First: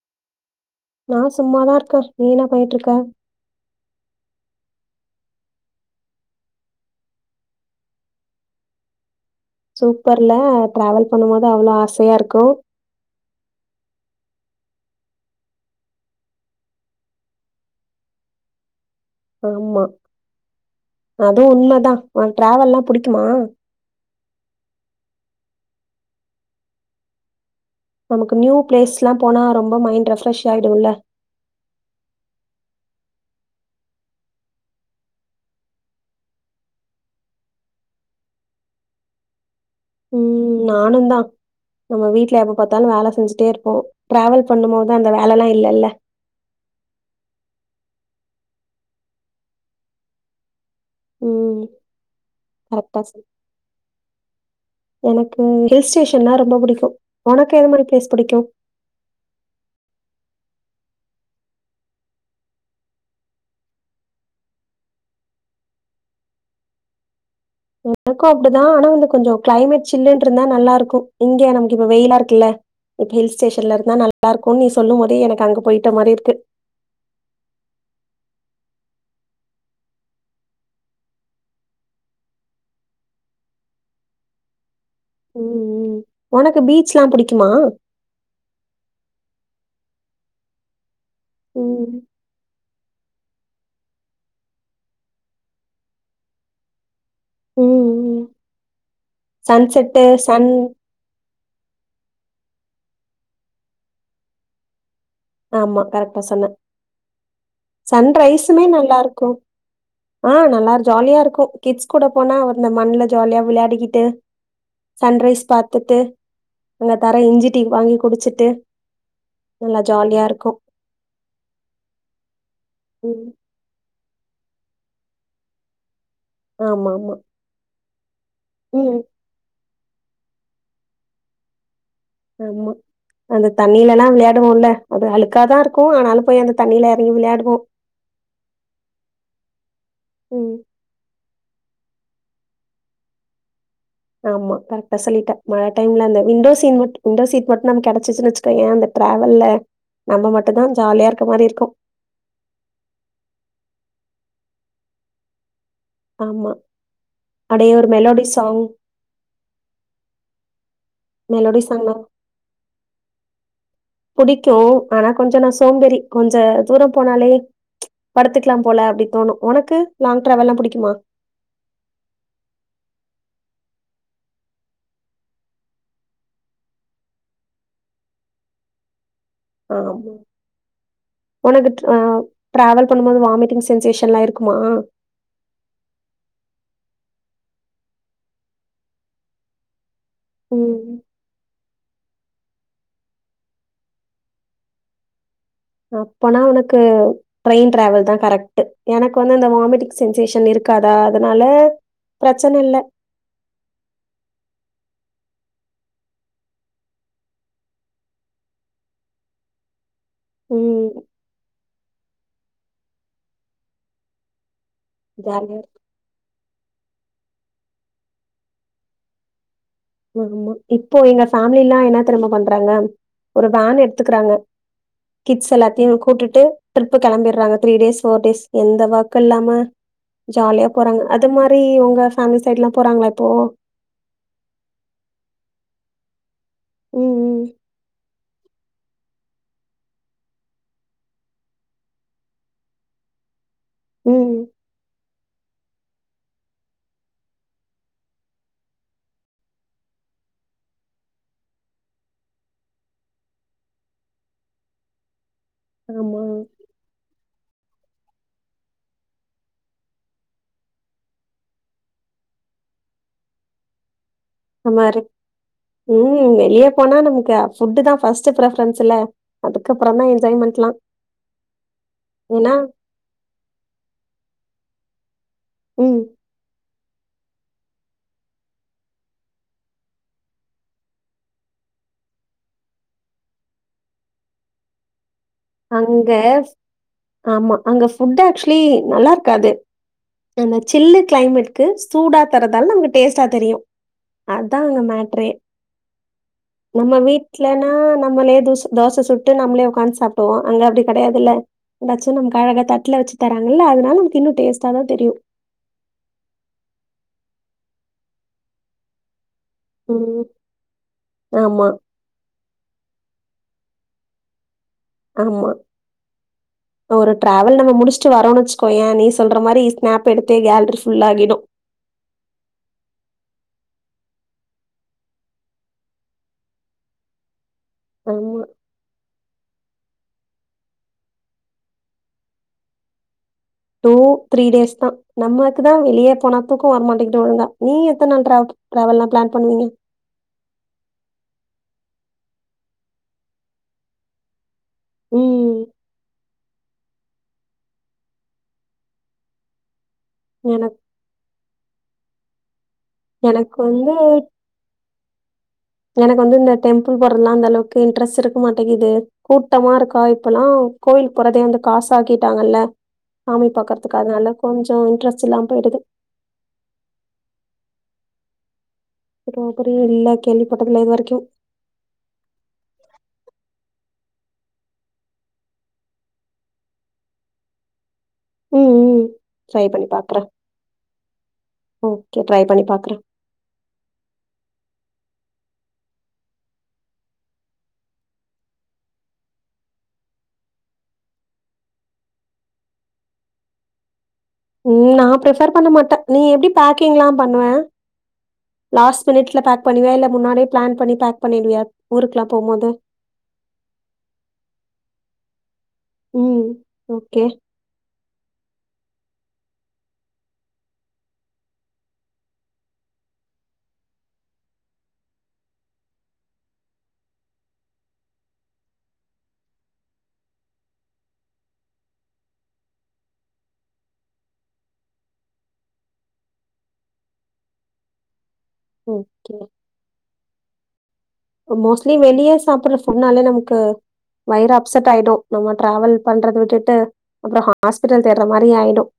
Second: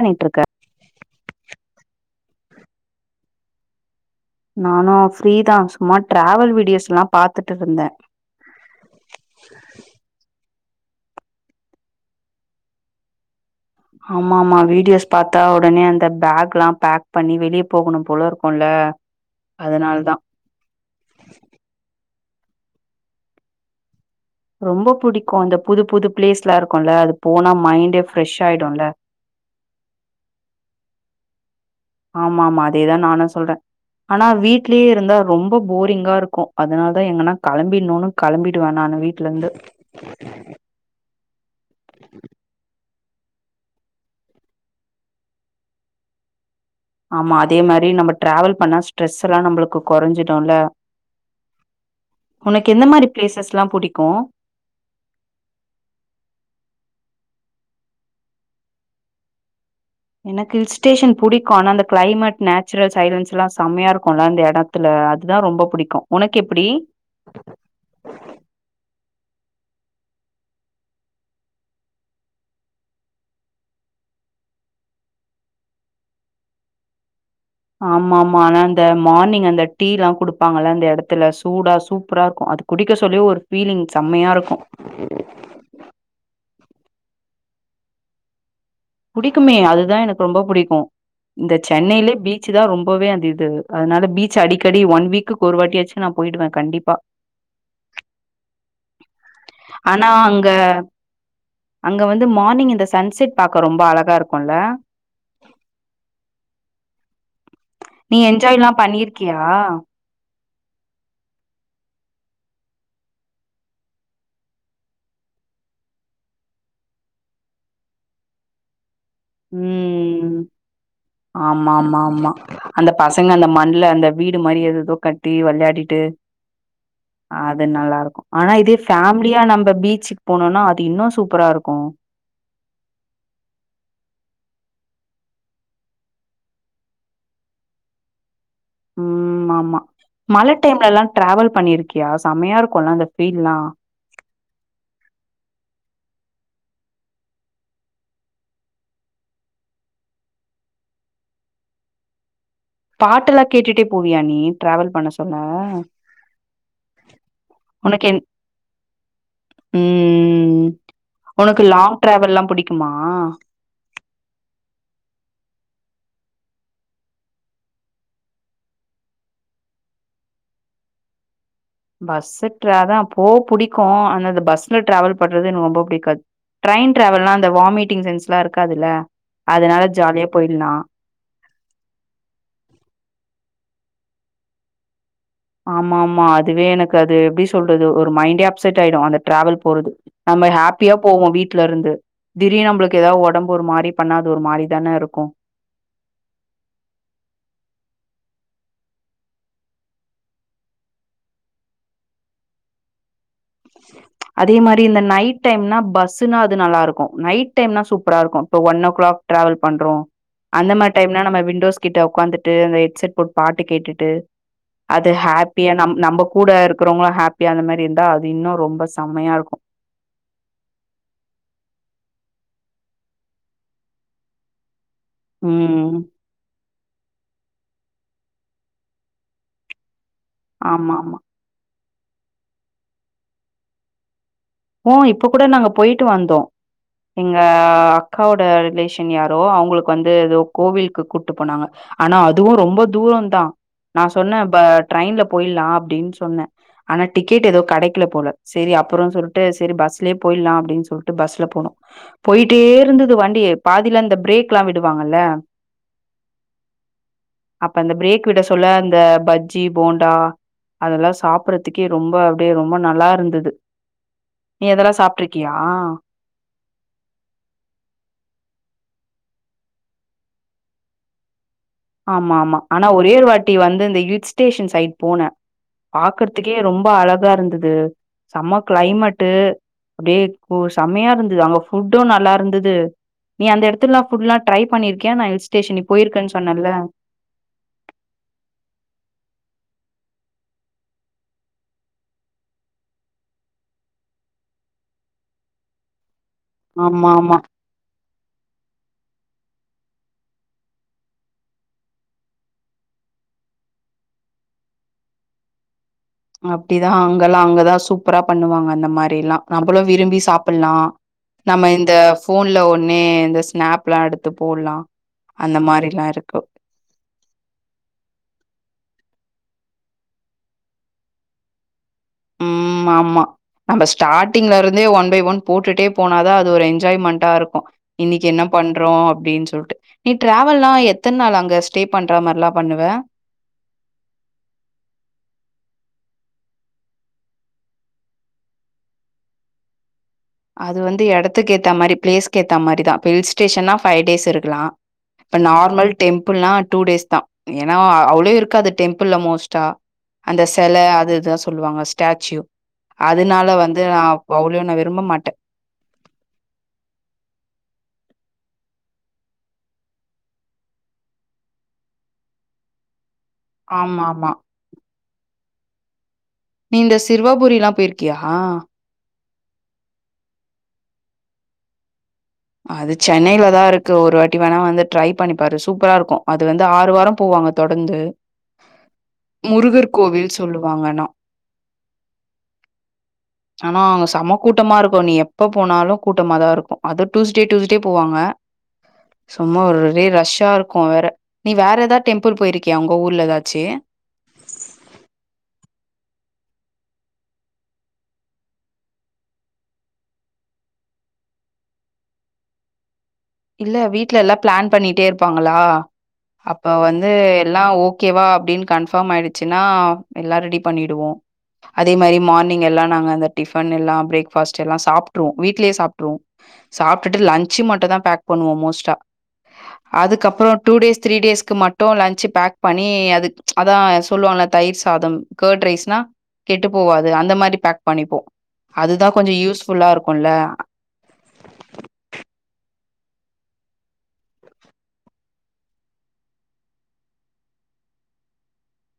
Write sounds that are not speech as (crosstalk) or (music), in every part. ண்ணிட்ருக்க நா சும்மாதாருக்கே நீ இன்னா பண்ணிட்ருக்க நானு ஃப்ரீதா சும்மா ட்ராவல் வீடியோஸ்ல்லா பாத்துட்டு இருந்தே சூப்பர் ல டிராவல் பண்ணும் போது அவ்வளோ ஆசையா இருக்கு ஆமா ஆமா வீடியோஸ் பார்த்தா ஒடனே அந்த பேக் ல்லா பேக் பண்ணி வெளிய போகணும் போல இருக்குல ஆம்மா அது உண்மதா உன் ட்ராவல்லா புடிக்குமா ரொம்போ புடிக்கோ அந்த புதுப் புது ப்ளேஸ் லா இருக்குல்ல அது போனா மைண்டே நமக்கு ஃப்ரெஷ் நியூ ஆயிடுல்ல ப்ளேஸ்லாம் போனா ரொம்ப மைண்டு ரெஃப்ரெஷ் ஆய்டுல ஆமா ஆமா அதேதா நானு சொல்ற ஆனா வீட்லியே இருந்தா ரொம்போ போரிங்கா ருக்கோ அதனால் தா எங்கன்னா களம்பிட்ணோன்னு களம்பிடுவே நானு வீட்லந்து ம் நானும் செஞ்சிட்டேருப்போ டிராவல் பண்ணும் போதா அந்த வேலெல்லா இல்லல ஆமா அதே மாரி நம்ப டிராவல் பண்ணா ஸ்ட்ரெஸ் எல்லா நம்பளுக்கு கொறஞ்சிடுல உம் கரக்டா மாரி பிளேசஸ்லா புடிக்கு (inaudible) எனக்கு ஹில் ஸ்டேஷன்னா ரொம்போ புடிக்கு உனக்கு எது மாரி ப்ளேஸ் புடிக்கு எனக்கு ஹில் ஸ்டேஷன் புடிக்கு ஆனா அந்த க்ளைமட் நாச்சுரல் சைலன்ஸ் ல்லா செம்மையா ருக்குல அந்த எடத்துல அதுதா ரொம்ப புடிக்கு உனக்கு எப்புடி எனக்கு அப்டிதா ஆனா வந்து கொஞ்ஜோ கிளைமேட் சில்லுன்னு இருந்தா நல்லா இருக்கு இங்கே நமக்கு இப்ப வெயிலா இருக்குல்ல இப்ப ஹீல் ஸ்டேஷன்ல இருந்தா நல்லாருக்குன்னு நீ சொல்லும் போத எனக்கு அங்க பொயிட்ட மாரி இருக்கு ஆமா ஆமா ஆனா அந்த மார்னிங் அந்த டீலா குடுப்பாங்கல்ல அந்த எடத்துல சூடா சூப்பரா இருக்கு அது குடிக்க சொல்லி ஒரு ஃபீலிங் செம்மையா இருக்கு ம் ம் ஒனக்கு பீச்லா புடிக்குமா புடிக்குமே அதுதா எனக்கு ரொம்ப புடிக்கு இந்த ம் சென்னைலே பீச்சு தா ரொம்பவே அந்த இது து அதனால பீச் அடிக்கடி ஒன் வீக்குக்கு ஒருவாட்டியாச்சு நா பொயிடுவே கண்டிப்பா ம் ம் சன்செட்டு் ஆனா அங்க சன் அங்க வந்து மார்னிங் இந்த சன் செட் பாக் றக்கு ரொம்ப அழகா இருக்குல ஆமா கரெட்டா சொன்ன சன் நீ ரைஸுமே என்ஜாய்லா நல்லாருக்கு பண்ணிருக்கியா ஆஹ் நல்லா ஜாலியா இருக்கு கிட்ஸ் கூட போனா அந்த மண்ல ஜாலியா விளையாடிக்கிட்டு சன்ரைஸ் பாத்துட்டு அங்க தர இஞ்சி டீ வாங்கி குடிச்சிட்டு நல்லா ம் ஜாலியா ம் இருக்கு ஆமா ஆமா ஆமா அந்த பசங்க அந்த மண்ல அந்த வீடு மாரி எதெதோ கட்டி வெளயாடிட்டு ஆமா ஆமா அது நல்லாரு ஆனா இதே ஃபேமிலியா நம் இப்ப பீச்சுக்கு போனோன்னா அது இன்னோ சூப்பராருக்கு ஆமா அந்த தண்ணிலலா விளையாடுவோல அது அழுக்காதா இருக்கு ஆனாலு போய் அந்த தண்ணில எறங்கி விளையாடுவோ ம் ஆமா மழ ம் டைம்லலா ட்ராவல் பண்ணிருக்கியா செமையா இருக்குல அந்த ஃபீல்லா ஆமா கரெட்டா சொல்லிட்ட மழ டைம்ல அந்த விண்டோ சிம்ட் விண்டோ சீட் மட்டு நமக்கு கெடச்சசினு வச்சுக்கோயே அந்த ட்ராவெல்ல நம்ப மட்டு தா ஜாலியா இருக்க மாரி இருக்கு பாட்டெல்லா கேட்டுட்டே போவியா நீ ட்ராவல் பண்ண சொன்ன ஆமா அடே ஒரு உனக்கு என் மெலோடி சாங் ம் மெலோடி உனக்கு சாங்னா லாங் டிராவல்லா புடிக்குமா புடிக்கு ஆனா கொஞ்ஜமா சோம்பேறி கொஞ்ஜ தூரோ போனாலே ம்ச் படத்துகெலா போல அப்டி தோனு உனக்கு லாங் ட்ராவல்லா புடிக்குமா பஸ்ஷு ட்ரே தா போ புடிக்கு ஆனா அந்தபஸ்ல ட்ராவல் பண்றது எனக்கு ரொம்ப புடிக்காது ட்ரெயின் ட்ராவல்லா அந்த வாமிட்டிங் சென்ஸ்லா இருக்காது இல்ல ஆமா உனக்கு டிராவல் பண்ணும்போது வாமிட்டிங் சென்சேஷன் எல்லா இருக்குமா ஆமா ஆமா அதுவே எனக்கு அது எப்டி சொல்றது ஒரு மைண்டே அப்செட் ஆயிடு அந்த ட்ராவல் போறது நம்ப ம் ஹாப்பியா போவோ வீட் வீட்ல இருந்து திடீர்னு நம்ளுக்கு ஏதாது ஒடம்பு ஒரு மாரி பண்ணா அது ஒரு மாரி தானே இருக்கு அப்பனா உனக்கு ட்ரெயின் ட்ராவல் தா கரெக்ட்டு எனக்கு வந்து அந்த வாமிட்டிங் சென்சேஷன் இருக்காதா அதனால பிரச்சன இல்ல அதே மாரி இந்த நைட் டைம்னா பஸ்னா அது நல்லாருக்கு நைட் டைம்னா சூப்ரா இருக்கு இப்போ ஒன் ஓ கிளாக் ட்ராவல் பண்றோ அந்த ம் மாரி டைம்னா நம்ம விண்டோஸ் கிட்ட உக்காந்துட்டு அந்த ஹெட்செட் போட் பாட்டு கேட்டுட்டு அது ஜாலியா ஹாப்பியா இருக்கு நம் நம்ப கூட இருக்கிறவங்களு ஹாப்பியா அந்த மாரி இருந்தா அது இன்னு ரொம்ப செம்மையாருக்கு ஆமா இப்போ எங்க ஃபேமலில்லா என்னா தெரியுமா பண்றாங்க ஒரு வேன் எடுத்துக்கறாங்க கிட்ஸ் எல்லாத்தையு ம் கூட்டிட்டு ட்ரிப்பு கெளம்பியறாங்க த்ரீ டேஸ் ஃபோர் டேஸ் எந்த ஒர்க்கு இல்லாம ஜாலியா ஆமா போறாங்க ஆமா அது மாரி ஒங் க பேமிலி சைட்லா போறாங்களா இப்போ ஓ இப்ப கூட நாங்க போயிட்டு வந்தோ எங்க ம் அக்காவோட ரிலேஷன் யாரோ அவங்களுக்கு வந்து எதோ கோவிலுக்கு கூப்ட்டு போனாங்க ஆனா அதுவு ரொம்ப தூரொந்தா நா ம் ம். சொன்ன ப ட்ரெயின்ல போயட்லா அப்படின் சொன்ன ஆனா டிக்கெட் எதோ கெடைக்கல போல செரி அப்பறொ சொல் ட்டு செரி பஸ்லயே போயிட்லா அப்படின் சொல்ட்டு பஸ்ல போனோ போயிட்டே இருந்தது வண்டி பாதில அந்த பிரேக்லா விடுவாங்கல்ல ஆமா அப்ப அந்த பிரேக் விட சொல்ல அந்த பஜ்ஜி போண்டா அதெல்லா சாப்பறதுக்கே ரொம்ப அப்டியே ரொம்பொ நல்லா இருந்துது அந் மாரி ம் வெளியே போனா நமக்கு ஃபுட்டுதா ஃபர்ஸ்ட் ஃப்ரபரன்ஸ்ல அது அதுக்கப்பறந்தா என்ஜாய்மெண்ட்லா ஆமா ஆமா ஆனா ஒரேரு வாட்டி வந்து இந்த கில் ஸ்டேஷன்ஸ் சைட் போன ம். பாக்கறதுக்கே ரொம் ம்ப அழகா இருந்துது செம்ம க்ளைமட் அப்டியே பொ செமையா இருந்துது அங்க ஃபுட்டு நல்லா இருந்துது நீ அந்த எடத்துல்லா ஃபுட்லா ட்ரை பண்ணிருக்கியா நா ஹில் ஸ்டேஷன்க்கு அங்க போயிருக்கன் ஆமா அங்க ஃபுட் ஆக்சுவலி நல்லா இருக்காது அந்த சில்லு கிளைமேட்க்கு சூடா தர்றதால நமக்கு டேஸ்ட்டா தெரியு அதா அங்க மேட்ரே நம்ம ஆமா, ஆமா. வீட்லனா நம்மளே தோச தோச சுட் டு நம்மளே உக்காந்து சாப் ட்டோ அங்க அப்டி கெடையாதுல்ல எதாச்சு நமக்கு அழகா தட்டுல வச்சு தராங்கல்ல அதனால நமக்கு இன்னு டேஸ்டாதா தெரியு அப்டிதா அங்கெல்லா அங்கதா சூப்பரா பண்ணுவாங்க அந்த மாரில்லா நம்பளு விரும்பி ம். சாப்டலா ஆமா, நம்ம இந்த ஃபோன்ல ஒன்னே இந்த ஸ்னாப் ப்லா எடுத்து போட்லா ஆமா ஒரு டிராவல் நம்ம முடிச்சுட்டு வரோனு வச்சுக்கோய நீஸ் சொல்ற மாரி ஸ்நாப் எடுத்தே கேலரி ஃபுல்லாகிடு ம் ஆமா நம்ம ஸ்டார்டிங்ல இருந்தே ஒன் பை ஒன் போட்டுட்டே போனாதா அது ஒரு என்ஜாய்மண்ட்டா இருக்கு இன்னைக்கு ஆமா. என்ன பண்றோம் அப்படின் சொல்ட்டு நீ ட்ராவல்லா எத்த நாள் அங்க ஸ்டே பண்ற மாரிலா பண்ணுவ டூ த்ரீ டேஸ் தா நம்மக்கு தா வெளியே போன தூக்க வரமாட்டிக்கிட்டு ஒழுங்கா நீ எத்த நாள் ட்ரா ட்ராவல்லாம் பிளான் பண்ணுவீங்க அது வந்து இடத்துக்கு ஏத்த மாரி பிளேஸ்க்கு ஏத்த மாரி தா இப்ப ஹில் ஸ்டேஷன்னா ஃபைவ் டேஸ் இருக்கலா இப்ப ம் நார்மல் டெம் புள்ளா டூ டேஸ் தான் ஏனா அவ்ளோ இருக்காது டெம்புள்ள மோஸ்ட்டா அந்த எனக் செல அது இதுதா சொல்லுவாங்க டாச்சுயூ அதனால வந்து நா அவ்ளுயூ நா விரும்ப மாட் எனக்கு வந்து இந்த டெம்புள் போறதுலா அந்த அளவுக்கு இன்ட்ரெஸ்ட் இருக்க மாட்டேங்கிது கூட்டமா இருக்கா இப்பல்லா கோவில் போறதே வந்து காசு ஆக்கிட்டாங்கல்ல சாமி பாக்றதுக்கு ஆமாமா. அதுனால கொஞ்சோ இன்ட்ர ஸ் இல்லாம போயிருது நீ இந்த சிர்வாபுரியலா பெயிருக்கியா ரோபரி இல்ல கேள்விபட்டதுல்ல இது வரைக்கு அது சென்னையில தா இருக்கு ஒரு வாட்டி வேணா வந்து ட்ரை பண்ணிப்பாரு சூப்பரா இருக்கும் அது வந்து ஆறு வாரம் போவாங்க தொடர்ந்து ம் ம் ட்ரை பண்ணி முருகர் பாக்குறே கோவில் சொல்லுவாங்கன்னா ஓகே ட்ரை பண்ணி பாக்குறே ஆனா அவங்க செமக்கூட்டமா இருக்கும் நீ எ எப்போ போனாலும் கூட்டமாக தான் இருக்கும் அது டூஸ்டே டூஸ்டே போவாங்க சும்மா ஒரே ரஷ்ஷா இருக்கும் வேற நீ வேற எதா டெம்பிள் போயிருக்கிய உங்க ஊர்ல ஏதாச்சு உம் நான் பிரஃபர் பண்ண மாட்டேன் நீ எப்டி பேக்கிங்ல்லாம் பண்ணுவேன் லாஸ்ட் மினிட்ல பேக் பண்ணுவிய இல்ல முன்னாடியே பிளான் பண்ணி பேக் பண்ணிடுவியா ஊருக்லாம் போ போது இல்ல வீட்ல எல்லாம் பிளான் பண்ணிட்டே இருப்பாங்களா ம். அப்ப வந்து ஓகே. எல்லாம் ஓகேவா அப்படின்னு கன்ஃபார்ம் ஆயிடு ச்சுனா எல்லா ரெடி பண்ணிடுவோ அதே மாரி மார்னிங் எல்லா நாங்க டிஃபன் எல்லா பிரேக் ஃபாஸ்ட் எல்லா சாப்ட்ருவோ வீட்லயே சாப்ட்ருவோ சாப்டுட்டு லச்சு மட்டும்தா பேக் பண்ணுவோம் மோஸ்டா அதுக்கப்புறம் டூ டேஸ் தீரி டேஸ்க்கு மட்டு லன்சு பேக் பண்ணி அது அதான் சொல்லுவா தயிர் சாதம் கர்ட் ரைஸ்னா கெட்டு போவாது அந்த மாதிரி பேக் பண்ணிப்போம் அதுதான் கொஞ்சொ ஓகே. யூஸ்ஃபுல்லா இருக் குள்ள முன்னால நமக்கு வயிறு அப்செட் ஆயிடும் நம்ம ட்ராவல் பண்றத விட்டுட்டு அப்பறம் ஹாஸ்பிட்டல் தேடுற மாரி ஆயிடும்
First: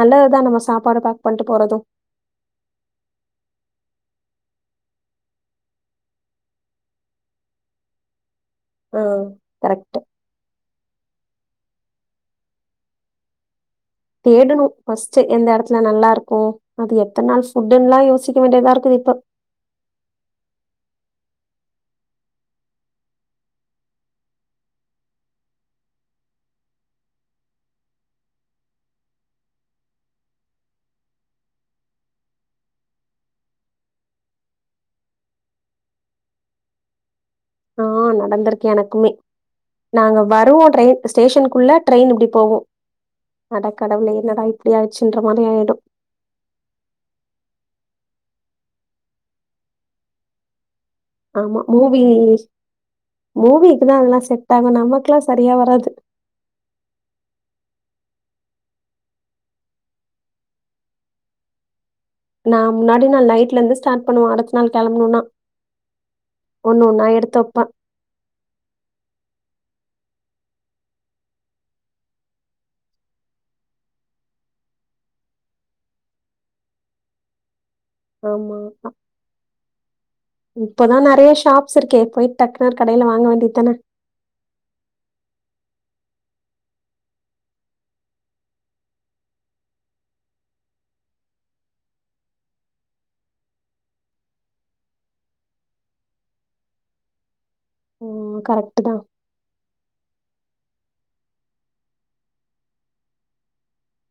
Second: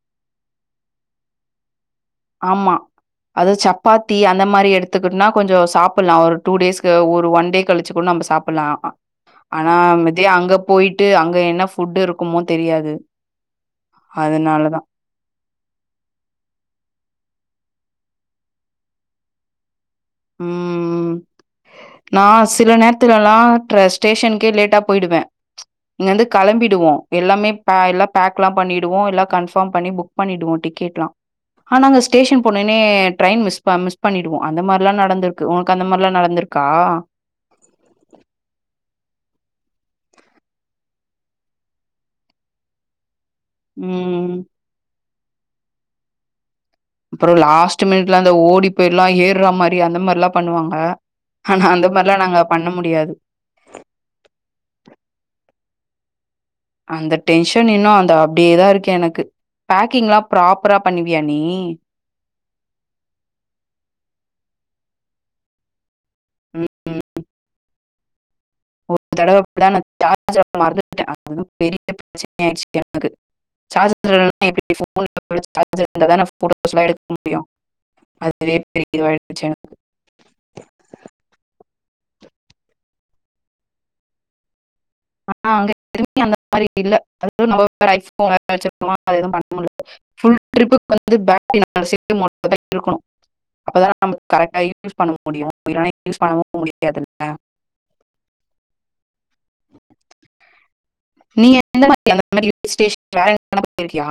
நல்லதுதா நம்ம சாப்பாட பேக் பண்ணிட்டு போறதும் ஆமா அது சப்பாத்தி அந்த மாரி எடுத்துக்குனா கொஞ்சம் சாப்புலாம் ஒரு டூ டேஸ்க்கு ஒரு ஒன் டே கழிச்சு கூட நம்ம சாப் புலாம் ஆ ஆனா கரெக்ட்டு. மிதி அங்க போயிட்டு அங்க என்ன ஃபுட்டு இருக்குமோ தெரியாது அதனால தேடணும் தான். ஃபர்ஸ்ட் எந்த இடத்துல நல்லா இருக்கும் அது எப் எத்துன நாள் ஃபுட்யெல்லா யோசிக்க வேண்டியதா இருக்கு இப்ப ம் நா சில நேரத்துலல்லாம் ட்ர ஸ்டேஷனுக்கே லேட்டா போயிடுவேன் இங்க இருந்து கெளம்பிடுவோம் எல்லாமே பே எல்லா பேக்கேல்லாம் பண்ணிடுவோம் எல்லாம் கன்ஃபாம் பண்ணி புக் பண்ணிடுவோம் டிக்கெட்லாம் ஆனா அங்க ஸ்டேஷேன் போனனே ட்ரேயின் மிஸ் ப மிஸ் பண்ணிடுவோம் அந்த மா லாம் நடந்துருக்கு உனக்கு அந்த மாரிலா நடந்துருக்கா ஆ நடந்துருக்கு எனக்குமே நாங்க வருவோம் ட்ரெயின் ஸ்டேஷன்குள்ள ட்ரெயின் இப்டி போகும் அட கடவுளே ம். என்னடா இப்டி ஆயிட் ச்சுன்ற மாதிரி ஆயிடும் அப்பறம் லாஸ்ட் மினிட்ல அந்த ஓடி போயி எல்லாம் ஏற்ற மாரி அந்த மாரிலாம் பண்ணுவாங்க ஆமா ஆனா அந்த மாரிலாம் நாங்க மூவிஸ் பண்ண முடியாது. மூவிக்குதா அதெல்லா செட் ஆகும் நமக்குகெல்லா சரியா வராது அந்த டென்ஷன் இன்னும் அந்த அப்படியேதா இருக்கு எனக்கு பேக்கிங் எல்லாம் ப்ராப்பரா பண்ணுவியா நீ நா முன்னாடி நாள் நைட்லந்து ஸ்டார்ட் பண்ணுவோ அடுத்த நாள் கெளம்பணுனா ம். ஒண்ணு ஒண்ணா எடுத்து வப்பே ஒரு தடவ இப்டிதா நா சார்ஜர மறந்துட்ட அது (inaudible) பெரிய ப்ரச்சன ஆயிச்சி எனக்கு சார்ஜர் இல்லனா எப்டி ஃபோன்ல (inaudible) சார்ஜர் இருந்தா தான நா ஃபோட்டோஸ்லா எடுக்க முடியு ஆமா எனக்கு இப்பதா நெறைய ஷாப்ஸ் இருக்கே போயிட் டக்குனு ஒரு கடைல வாங்க வேண்டியத் தான ஆனா அங்க (inaudible) அந்த மாரி இல்ல அதுக்குள் நம்ம வேற ஐஃபோன் வேற வச்சிருப்போமா அது எதுவும் பண்ண முல்ல ஃபுல் ட்ரிப்புக்கு வந்து பேட்ரி (inaudible) இருக்கணு அப்பதா நமக்கு கரெக்ட்டா யூஸ் பண்ண முடியு இல்லன்னா யூஸ் பண்ணவும் முடியாதுல்ல ம் கரெக்ட்டு தா நீ எந்த மாரி அங்க அந்த மாரி இல் ஸ்டேஷன்ல வேற (inaudible) போயிருக்கியா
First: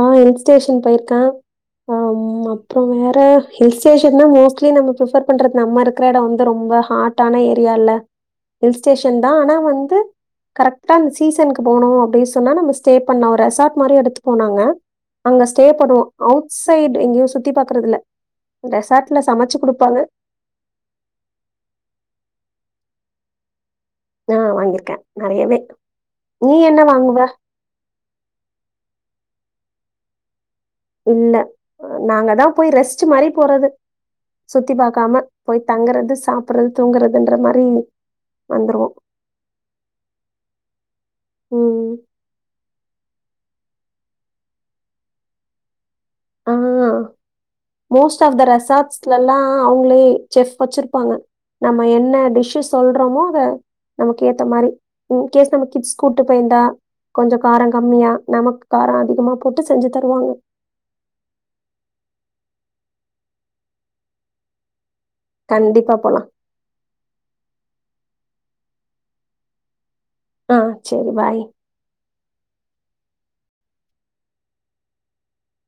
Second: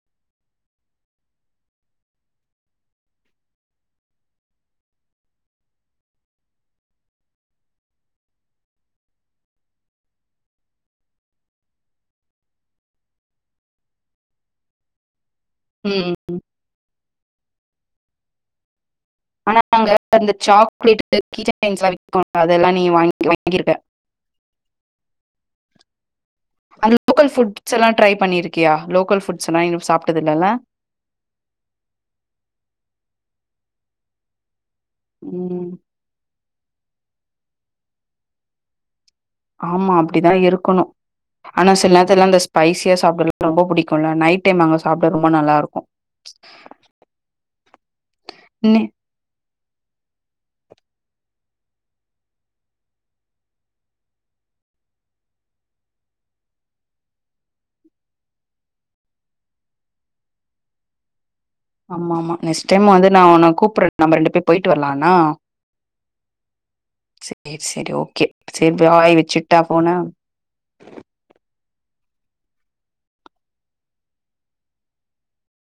ஆ இல் ஸ்டேஷன் போயிருக்க ஆ ம் அப்றோ வேற ஹில் ஸ்டேஷன் தா மோஸ்ட்லி நம்ம ப்ரிஃபேர் பண்றது நம்ம இருக்குற எடொ வந்து ரொம்ப ஹாட்டான ஏரியால்ல ஹில் ஸ்டேஷன் தா ஆனா வந்து கரெக்ட்டா அந் சீசனுக்கு போணு அப்டின் சொன்னா நம்ம ஸ்டே பண்ணோரு ரெசார்ட் மாரி எடுத் போனாங்க அங்க ஸ்டே பண்ணுவோ ம் அவுட் சைட் எங்கயு சுத்தி பாக்குறதில்ல ரெசார்ட் ஆனா நாங்க அந்த சாக்லேட்டு கீ செயின்ஸ்லா விக்குல்ல அது அதெல்லா நீ வாங்க வாங்கிர்க்க அ வாங்கிருக்க நறையவே அந்த லோக்கல் ஃபுட்ஸெல்லா ட்ரை பண்ணிருக்கியா லோக்கல் ஃபுட் ஸ்லா இன்னு சாப்ட்டதில்லல்ல இல்ல நாங்க தா போய் ரெஸ்ட்டு மாரி போறது சுத்தி பாக்காம போய் ம் தங்குறது சாப்புர்றது தூங்குற துன்ற மாரி வந்துருவோ ஆமா அப்டிதா இருக்கணு ஆனா ம். சில் நேரத்துல்லா அந்த ஸ்பைசியஸ் (inaudible) ரொம்ப புடிக்குல்ல நைட் டைம் அங்க சாப்ட ரொம்ப நல்லா இருக்கு ஆ மோஸ்ட் ஆஃப் த ன்னே ரெசாட்ஸ்லல்லா அவுங்களே செஃப் வச்சிர் பாங்க நம்ம என்ன டிஷ்ஷு சொல்றோமோ அத நமக்கு ஏத்த மாரி இன்கேஸ் நம்ம கிட்ஸ் கூட்டு போயிந்தா கொஞ்சொ காரங் கம்மியா நமக்கு காரொ அதிகமா போட்டு செஞ்சு தருவாங்க ஆமா ஆமா நெஸ்ட் டைமு வந்து நா ஒன்ன கூப்புர்ற நம்ப ரெண்டு பேர் போயிட்டு வர்லா கண்டிப்பா போலா (inaudible) சேரி சேரி ஓகே சேரி பாய் வச்சுட்டா ஃபோன ஆ சரி பாய்